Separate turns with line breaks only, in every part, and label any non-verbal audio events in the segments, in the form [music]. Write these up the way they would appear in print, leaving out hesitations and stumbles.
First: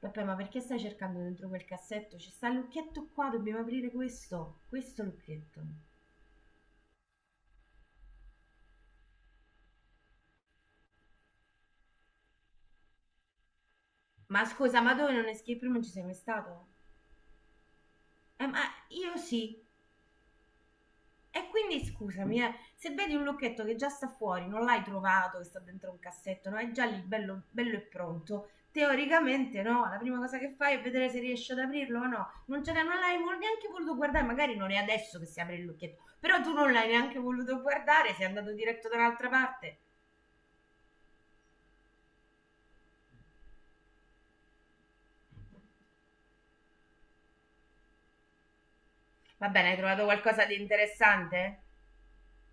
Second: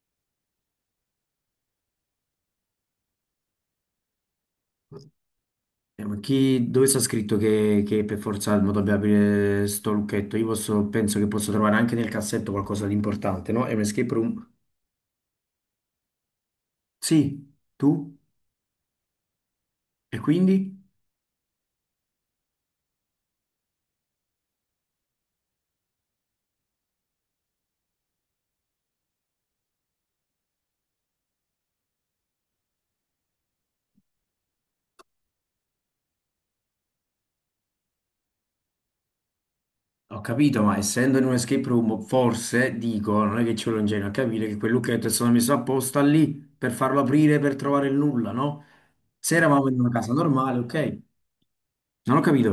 Vabbè, ma perché stai cercando dentro quel cassetto? Ci sta il lucchetto qua, dobbiamo aprire questo. Questo lucchetto.
Dove sta scritto che per forza Almo dobbiamo aprire sto lucchetto? Penso che posso trovare anche nel cassetto qualcosa di importante, no? È un escape
Ma
room?
scusa, ma tu in un escape room non ci sei mai stato?
Sì, tu?
Ma io sì.
E quindi?
E quindi scusami, se vedi un lucchetto che già sta fuori, non l'hai trovato, che sta dentro un cassetto, no? È già lì bello, bello e pronto. Teoricamente no, la prima cosa che fai è vedere se riesci ad aprirlo o no. Non, ce l'hai- non l'hai vol- neanche voluto guardare, magari non è adesso che si apre il lucchetto, però tu non l'hai neanche voluto guardare, sei andato diretto da un'altra parte.
Ho capito, ma essendo in un escape room, forse, dico, non è che ci vuole un genio a capire che quel lucchetto è stato messo apposta lì per farlo aprire per trovare il nulla, no? Se
Va
eravamo
bene, hai
in una
trovato
casa
qualcosa
normale,
di
ok.
interessante?
Non ho capito.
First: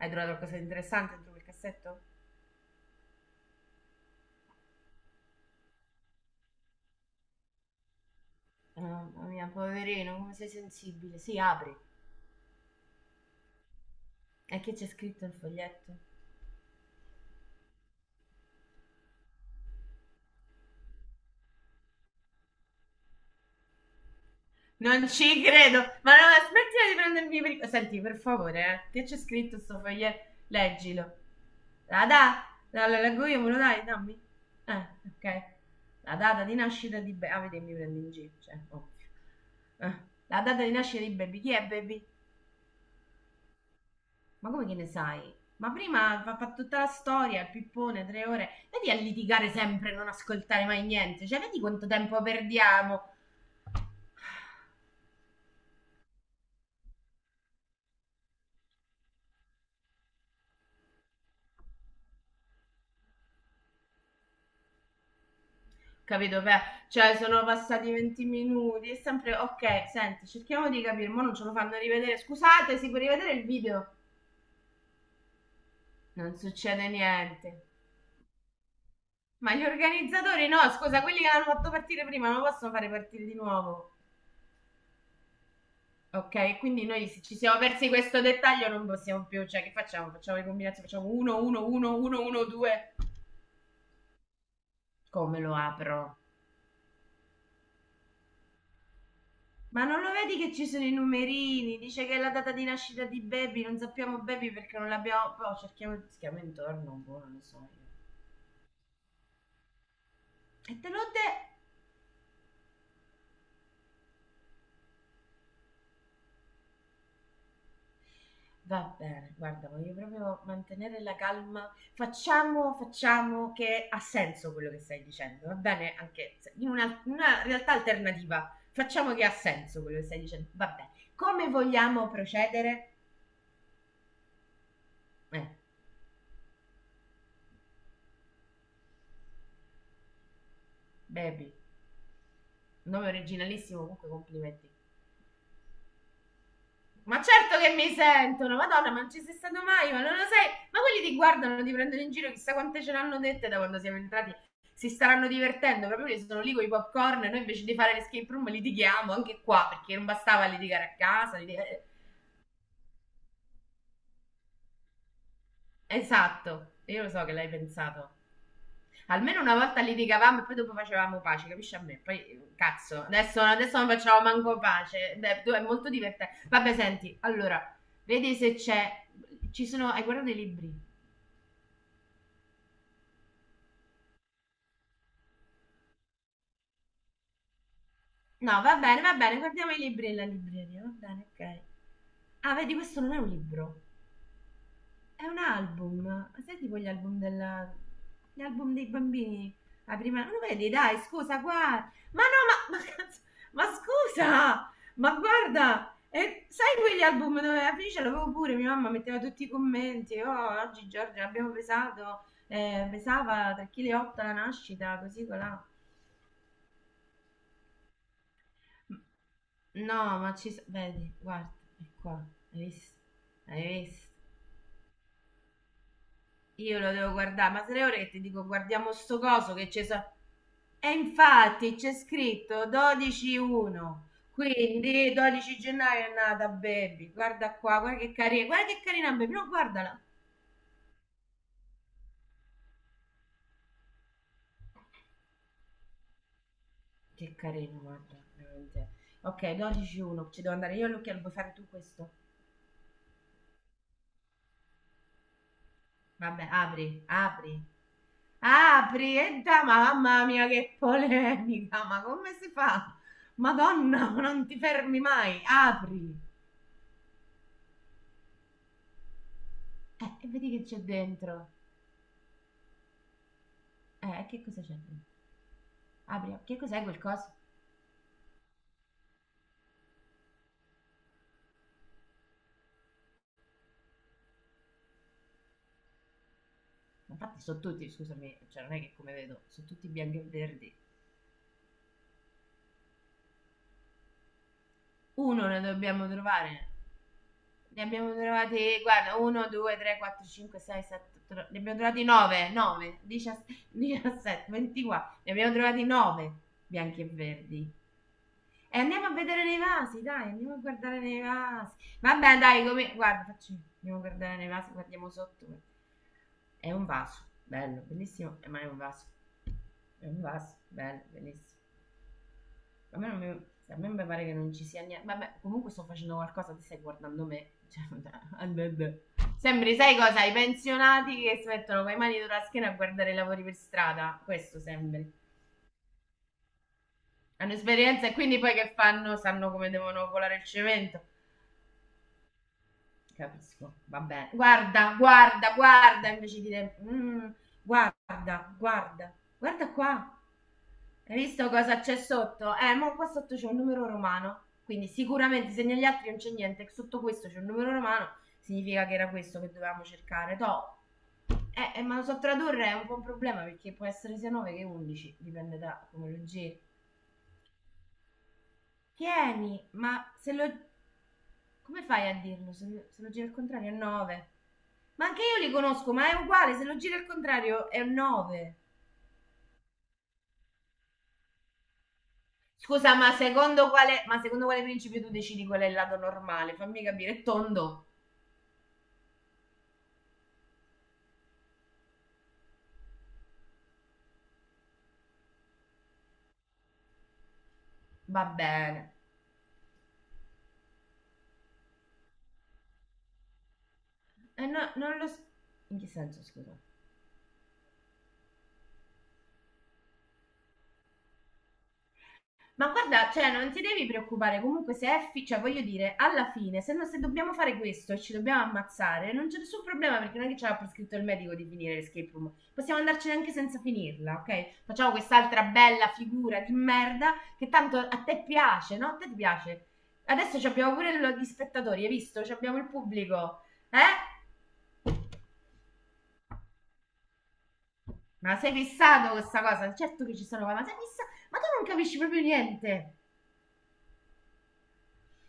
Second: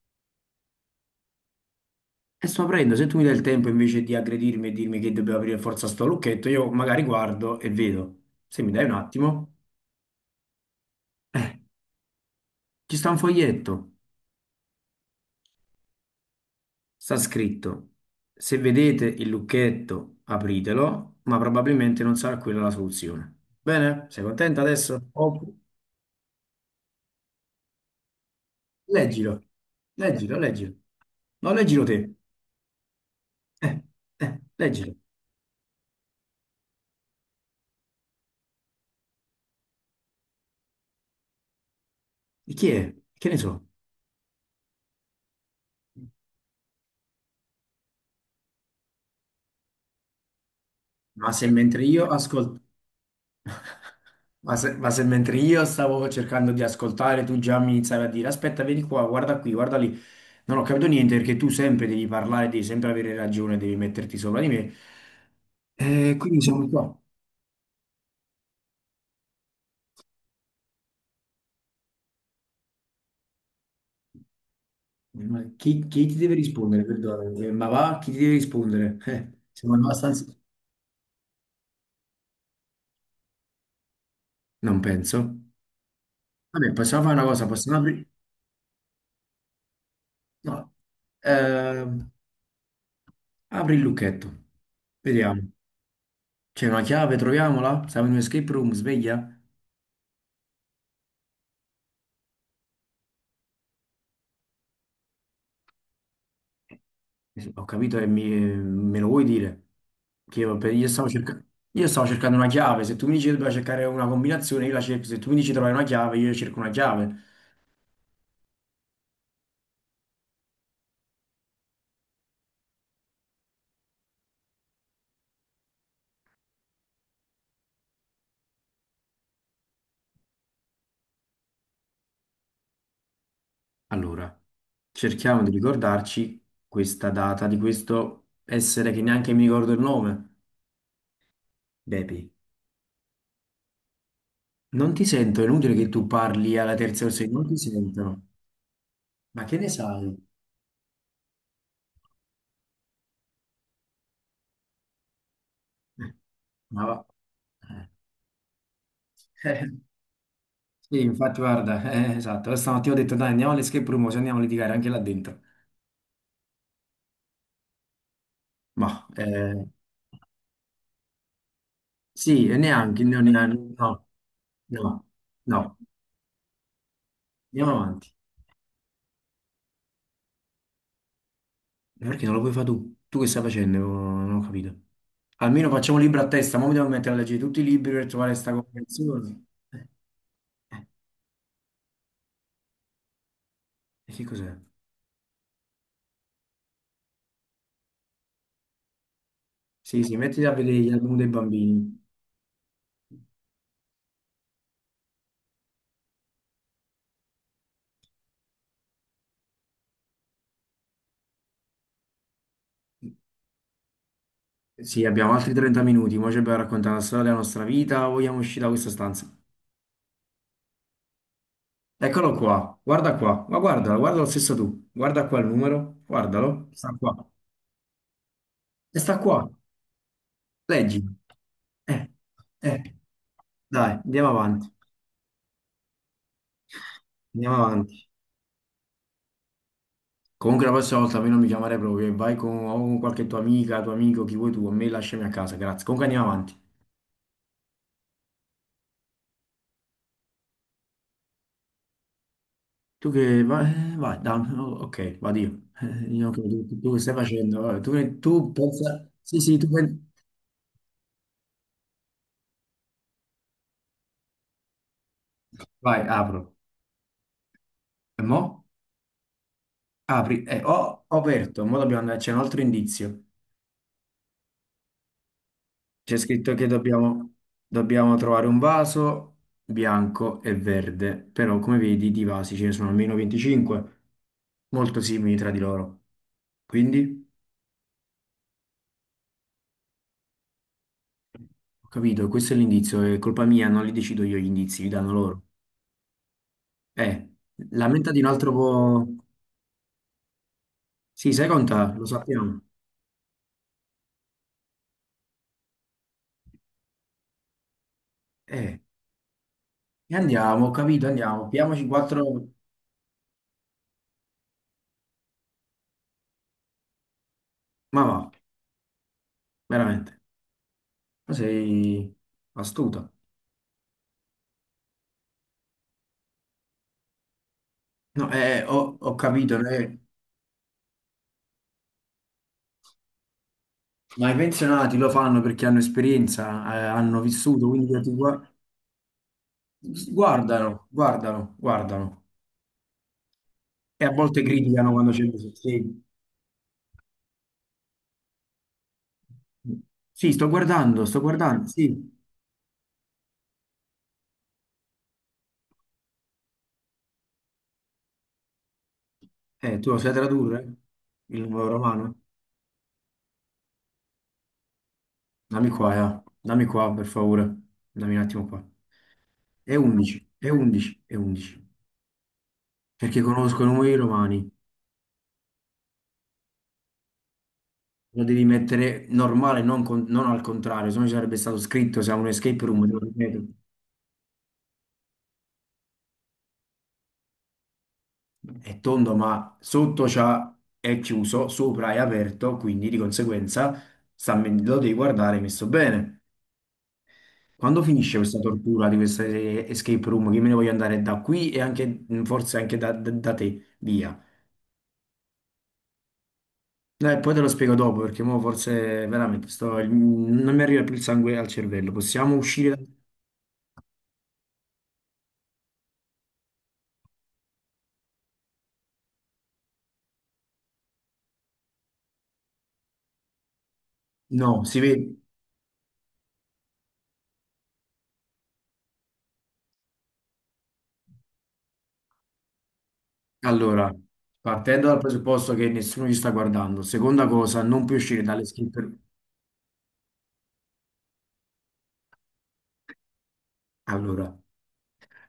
Hai trovato qualcosa di interessante dentro quel cassetto?
E sto aprendo, se tu mi dai il tempo invece di aggredirmi e dirmi che devo aprire forza sto lucchetto, io magari guardo e vedo. Se mi dai un
Mamma mia,
attimo,
poverino, come sei sensibile. Sì,
eh,
apri.
ci sta un foglietto,
E che c'è scritto il foglietto?
sta scritto, se vedete il lucchetto apritelo, ma probabilmente non sarà quella la soluzione. Bene? Sei contenta adesso?
Non ci
Oh,
credo! Ma no, ma smettila di prendermi per il- Senti, per favore, che c'è
leggilo,
scritto sto foglietto?
leggilo, leggilo.
Leggilo.
No, leggilo
La
te.
data. La leggo io, me lo
Eh,
dai? Dammi.
leggilo.
Ok. La data di nascita di. Ah, vedi, mi prendi in giro, cioè, ovvio. Eh, La data di nascita di Baby. Chi è Baby?
Di chi è? Che ne so?
Ma come che ne sai? Ma prima fa tutta la storia, il pippone, tre ore. Vedi a litigare sempre, non ascoltare mai niente.
Ma
Cioè,
se
vedi
mentre
quanto
io
tempo
ascolto...
perdiamo.
Ma se mentre io stavo cercando di ascoltare, tu già mi iniziavi a dire: Aspetta, vieni qua, guarda qui, guarda lì. Non ho capito niente perché tu sempre devi parlare, devi sempre avere ragione, devi metterti sopra di me. E quindi
Capito? Beh,
sono qua.
cioè, sono passati 20 minuti. È sempre ok. Senti, cerchiamo di capire. Mo non ce lo fanno rivedere. Scusate, si può rivedere il video?
Ma chi ti deve
Non
rispondere?
succede
Perdonami.
niente.
Ma va, chi ti deve rispondere?
Ma gli
Siamo abbastanza.
organizzatori no, scusa, quelli che l'hanno fatto partire prima non possono fare partire di nuovo.
Non penso.
Ok,
Vabbè,
quindi
possiamo
noi
fare
se
una
ci
cosa:
siamo
possiamo
persi
aprire.
questo dettaglio, non possiamo più, cioè che facciamo? Facciamo le
No.
combinazioni, facciamo 1, 1,
Eh,
1, 1, 1, 2.
Apri il lucchetto,
Come
vediamo.
lo apro?
C'è una chiave, troviamola. Siamo in un escape room, sveglia.
Ma non lo vedi che ci sono i numerini? Dice che è la data di nascita di Baby, non sappiamo Baby perché non l'abbiamo. Poi cerchiamo, cerchiamo intorno, boh, non lo
Sì,
so.
ho
Io.
capito me lo vuoi dire? Che io, per-
E
io
te l'ho
stavo
detto.
cerca- Io stavo cercando una chiave, se tu mi dici che dobbiamo cercare una combinazione, io la cerco, se tu mi dici trovare una chiave, io cerco una chiave.
Va bene, guarda, voglio proprio mantenere la calma. Facciamo che ha senso quello che stai dicendo, va bene? Anche se- in una realtà alternativa, facciamo che ha senso quello che stai dicendo, va bene. Come vogliamo procedere?
Allora, cerchiamo
Eh,
di ricordarci questa data di questo essere che neanche mi ricordo il nome.
Baby,
Bepi,
nome originalissimo, comunque complimenti.
non ti sento, è inutile che tu parli alla terza o
Ma
sei, non ti
certo che mi
sentono.
sentono, Madonna, ma non ci sei
Ma che
stato
ne
mai, ma
sai?
non lo sai. Ma quelli ti guardano, ti prendono in giro, chissà quante ce l'hanno dette da quando siamo entrati. Si staranno divertendo, proprio
Eh,
lì sono lì con i
Ma va.
popcorn e noi invece di
Eh,
fare l'escape room litighiamo anche
[laughs] eh,
qua, perché non bastava litigare a
sì,
casa.
infatti,
Litigare-
guarda, esatto. Stamattina ho detto, dai, andiamo all'escape room, se andiamo a litigare anche là dentro.
Esatto, io lo so che l'hai pensato.
Ma
Almeno
eh,
una volta litigavamo e poi dopo facevamo pace, capisci a me?
sì,
Poi,
e
cazzo, adesso,
neanche,
adesso non
no,
facciamo manco
no,
pace. Beh, tu- è
no,
molto divertente. Vabbè, senti,
andiamo
allora,
avanti.
vedi se c'è. Ci sono. Hai guardato i libri?
Ma perché non lo puoi fare tu? Tu che stai facendo? Non ho capito. Almeno facciamo un libro a testa, ma mi devo mettere a leggere tutti i libri per trovare questa
No, va bene,
comprensione.
guardiamo i libri nella libreria,
Eh,
va bene, ok. Ah, vedi, questo non è un libro,
e che cos'è?
è un album. Sai tipo gli album della. Gli album dei bambini? La
Sì, sì,
prima. Lo
mettiti a
vedi,
vedere gli
dai,
album dei
scusa, guarda.
bambini.
Ma no, ma. Ma, cazzo- ma scusa! Ma guarda! E sai quegli album dove la ce l'avevo pure, mia mamma metteva tutti i commenti, oh, oggi Giorgia l'abbiamo pesato, pesava 3,8 kg la nascita,
Sì,
così
abbiamo altri
colà.
30 minuti, ora ci abbiamo raccontato la storia della nostra vita, vogliamo uscire da questa stanza.
No, ma ci... s- Vedi, guarda, è qua,
Eccolo
hai
qua,
visto?
guarda qua, ma
Hai
guardalo,
visto?
guarda lo stesso tu, guarda qua il numero, guardalo,
Io lo
sta
devo
qua,
guardare, ma tre ore che ti dico guardiamo
e sta
sto
qua.
coso che c'è... so- E
Leggi.
infatti c'è
Eh,
scritto
eh. Dai,
12-1,
andiamo avanti.
quindi 12 gennaio è nata Baby, guarda
Andiamo
qua,
avanti.
guarda che carina Baby, no guardala.
Comunque la prossima volta a me non mi chiamare proprio. E vai con, o con qualche tua amica, tuo amico, chi vuoi tu. A me lasciami a casa, grazie. Comunque andiamo avanti.
Che carina, guarda, veramente. Ok, 12-1, ci devo andare io all'occhiello, puoi fare tu questo?
Tu che vai, vai, dai, oh, ok, vado io.
Vabbè,
Tu, che
apri,
stai facendo?
apri.
Vabbè, tu pensa...
Apri e da, mamma mia che polemica, ma come si fa? Madonna, ma non ti fermi mai,
Vai,
apri.
apro. E mo?
E
Apri.
vedi che c'è
Ho
dentro.
aperto, mo dobbiamo andare, c'è un altro indizio.
Che cosa c'è dentro?
C'è
Apri, apri.
scritto
Che
che
cos'è quel coso?
dobbiamo trovare un vaso bianco e verde, però come vedi di vasi ce ne sono almeno 25, molto simili tra di loro.
Ma
Quindi,
infatti sono tutti, scusami, cioè non è che come vedo, sono tutti bianchi e verdi.
ho capito, questo è l'indizio, è colpa mia, non li decido io gli indizi, li danno loro.
Uno ne dobbiamo trovare.
Eh,
Ne
la menta
abbiamo
di un altro
trovati,
po'...
guarda, 1, 2, 3, 4, 5, 6, 7,
Sì,
8,
sai
ne abbiamo
conta, lo
trovati 9,
sappiamo.
9, 17, 24, ne abbiamo trovati 9 bianchi e verdi.
Eh,
E andiamo a vedere nei vasi,
e
dai, andiamo a
andiamo, ho
guardare
capito,
nei
andiamo,
vasi.
piamoci
Vabbè,
quattro...
dai, come. Guarda, facci. Andiamo a guardare nei vasi, guardiamo sotto. È un vaso, bello,
Ma va,
bellissimo, ma è un vaso. È un
veramente,
vaso, bello,
ma
bellissimo.
sei
A
astuta.
me, non mi... a me mi pare che non ci sia niente. Vabbè, comunque sto facendo qualcosa, ti stai guardando me. Cioè, [laughs]
No,
vabbè.
ho capito, no?
Sembri, sai cosa? I pensionati che si mettono con le mani sulla schiena a guardare i lavori per strada.
Ma i
Questo
pensionati lo
sembri.
fanno perché hanno esperienza, hanno
Hanno
vissuto, quindi
esperienza e quindi poi che fanno? Sanno come devono colare il
guardano,
cemento.
guardano, guardano.
Capisco,
E a
vabbè.
volte criticano
Guarda,
quando c'è
guarda,
bisogno. Sì,
guarda, invece di dire "Mm, guarda, guarda, guarda qua."
sì,
Hai
sto
visto
guardando,
cosa c'è
sì.
sotto? Ma qua sotto c'è un numero romano. Quindi sicuramente se negli altri non c'è niente, sotto questo c'è un numero romano, significa che era questo che dovevamo
Tu lo sai
cercare.
tradurre?
Toh.
Il numero
Ma lo so
romano?
tradurre è un po' un problema perché può essere sia 9 che 11, dipende
Dammi
da
qua,
come lo giri.
Dammi qua, per favore. Dammi un attimo qua.
Tieni,
È
ma
11,
se
è
lo-
11, è 11.
Come fai a dirlo? Se, lo- se lo
Perché
giri al
conosco i
contrario è
numeri
9.
romani.
Ma anche io li conosco, ma è uguale, se lo giri al contrario è un
Lo devi
9.
mettere normale, non, non al contrario, se no ci sarebbe stato scritto, se ha un escape room, te
Scusa,
lo ripeto.
ma secondo quale principio tu decidi qual è il lato normale? Fammi capire, è tondo?
È tondo, ma sotto c'ha, è chiuso, sopra è aperto, quindi di conseguenza lo devi guardare messo bene. Quando finisce
Va
questa tortura
bene.
di questa escape room, che me ne voglio andare da qui e anche, mm, forse anche da te, via.
Eh no, non lo... s- In che senso, scusa?
Poi te lo spiego dopo, perché mo forse veramente non mi arriva più il sangue al cervello. Possiamo
Ma
uscire da...
guarda, cioè, non ti devi preoccupare, comunque se è, fi- cioè, voglio dire, alla fine, se, no- se dobbiamo fare questo e ci dobbiamo ammazzare, non c'è nessun problema perché non è che ce l'ha prescritto il medico di finire l'escape room. Possiamo andarcene anche senza finirla,
No,
ok?
si
Facciamo
vede.
quest'altra bella figura di merda che tanto a te piace, no? A te ti piace. Adesso ci abbiamo pure gli spettatori, hai visto? Ci abbiamo il pubblico,
Allora,
eh?
partendo dal presupposto che nessuno ci sta guardando, seconda cosa, non puoi uscire
Ma
dalle
sei
escape room.
fissato con questa cosa? Certo che ci sono, ma sei fissato? Ma tu non capisci proprio niente.
Allora.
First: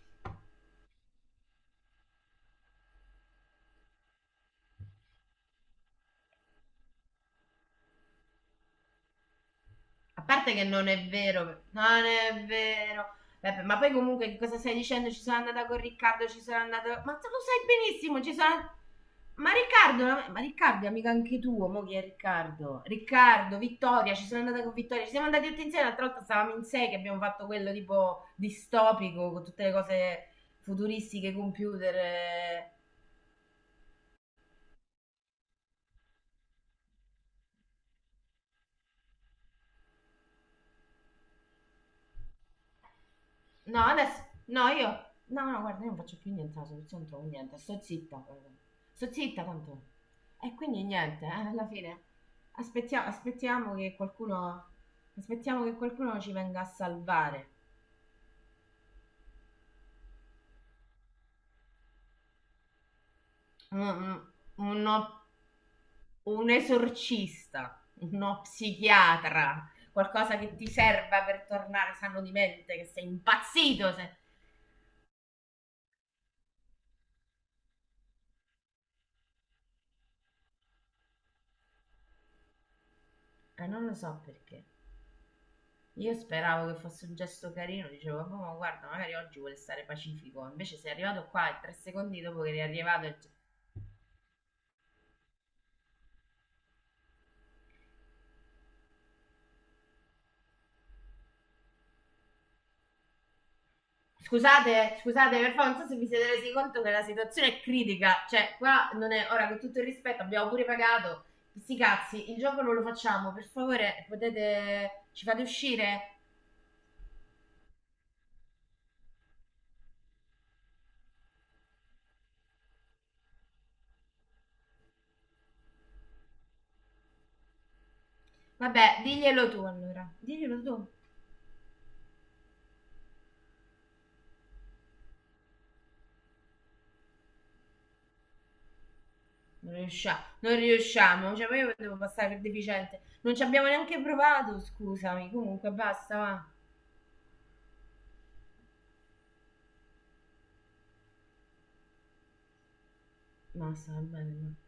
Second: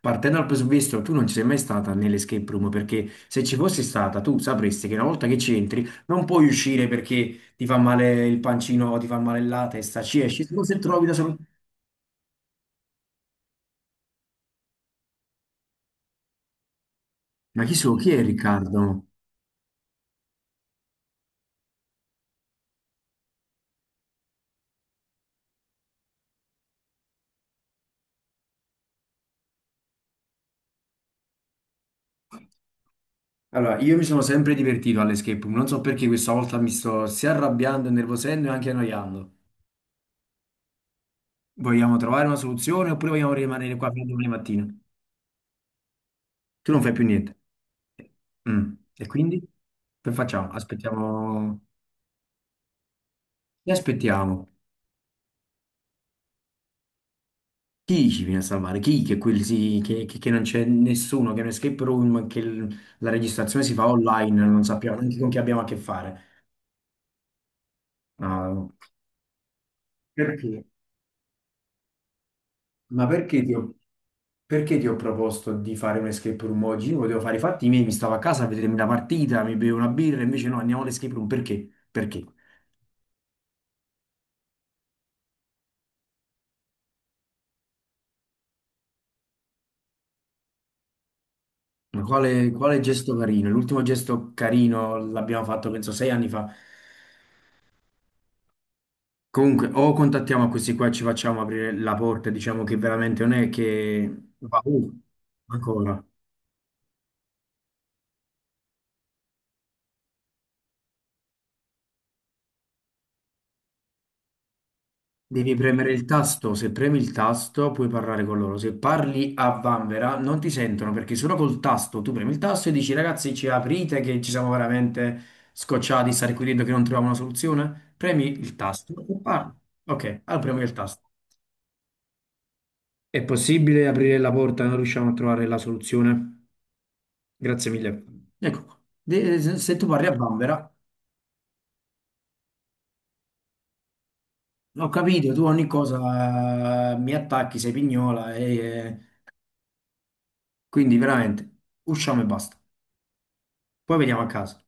Partendo dal presupposto, tu non ci sei mai stata nell'escape room perché se ci fossi stata tu sapresti che una volta che ci entri non puoi uscire perché ti fa male il pancino, ti fa male la testa, ci
A
esci
parte
solo
che
se
non è
trovi da solo.
vero, non è vero. Vabbè, ma poi comunque che cosa stai dicendo? Ci sono andata con Riccardo, ci sono andata. Ma tu lo
Ma
sai
chi è
benissimo, ci sono.
Riccardo?
Ma Riccardo è amico anche tuo, mo chi è Riccardo? Riccardo, Vittoria, ci sono andata con Vittoria, ci siamo andati tutti insieme, l'altra volta stavamo in sei che abbiamo fatto quello tipo distopico, con tutte le cose futuristiche, computer. Eh.
Allora, io mi sono sempre divertito all'escape room, non so perché questa volta mi sto sia arrabbiando, nervosendo e anche annoiando. Vogliamo trovare una soluzione oppure vogliamo rimanere
No,
qua fino a
adesso.
domani
No,
mattina?
io. No, no, guarda, io non faccio più niente la
Tu non fai più
soluzione, non trovo
niente.
niente. Sto zitta. Eh.
Mm. E
Sto
quindi?
zitta tanto.
Che facciamo?
E quindi niente,
Aspettiamo.
alla fine. Aspettiamo,
Che
aspettiamo che
aspettiamo?
qualcuno. Aspettiamo che qualcuno ci venga a salvare.
Chi ci viene a salvare? Chi? Che, che non c'è nessuno, che è un escape room, la registrazione si fa
Un-
online, non sappiamo
uno-
neanche con chi abbiamo a che fare.
un esorcista, uno
No.
psichiatra, qualcosa che
Perché?
ti serva per tornare sano di mente, che sei
Ma perché ti ho,
impazzito. Se.
perché ti ho proposto di fare un escape room oggi? Io volevo fare i fatti miei, mi stavo a casa a vedermi la partita, mi bevo una birra, invece no, andiamo all'escape room. Perché? Perché?
Non lo so perché. Io speravo che fosse un gesto carino, dicevo, "Vabbè, ma guarda, magari oggi vuole stare pacifico." Invece sei arrivato qua e tre
Ma
secondi dopo che eri
quale
arrivato,
gesto
e-
carino? L'ultimo gesto carino l'abbiamo fatto, penso, 6 anni fa. Comunque, o contattiamo questi qua e ci facciamo aprire la porta, diciamo che veramente non è che...
Scusate, scusate, per favore, non so se
Ancora.
vi siete resi conto che la situazione è critica. Cioè, qua non è. Ora, con tutto il rispetto, abbiamo pure pagato. Sti cazzi, il gioco non lo facciamo. Per favore, potete. Ci fate
Devi premere
uscire?
il tasto, se premi il tasto puoi parlare con loro, se parli a vanvera non ti sentono perché solo col tasto tu premi il tasto e dici ragazzi ci aprite che ci siamo veramente scocciati di stare qui dentro che non troviamo una soluzione, premi il tasto
Vabbè,
e
diglielo
parli.
tu allora.
Ok, allora premi
Diglielo
il
tu.
tasto. È possibile aprire la porta e non riusciamo a trovare la soluzione? Grazie mille. Ecco qua. Se
Non
se tu parli a
riusciamo, non
vanvera...
riusciamo. Cioè, ma io devo passare per deficiente. Non ci abbiamo neanche provato,
Ho
scusami.
capito, tu ogni
Comunque, basta, va.
cosa mi attacchi, sei pignola e quindi veramente usciamo e basta.
مع
Poi vediamo a
السلامة
casa.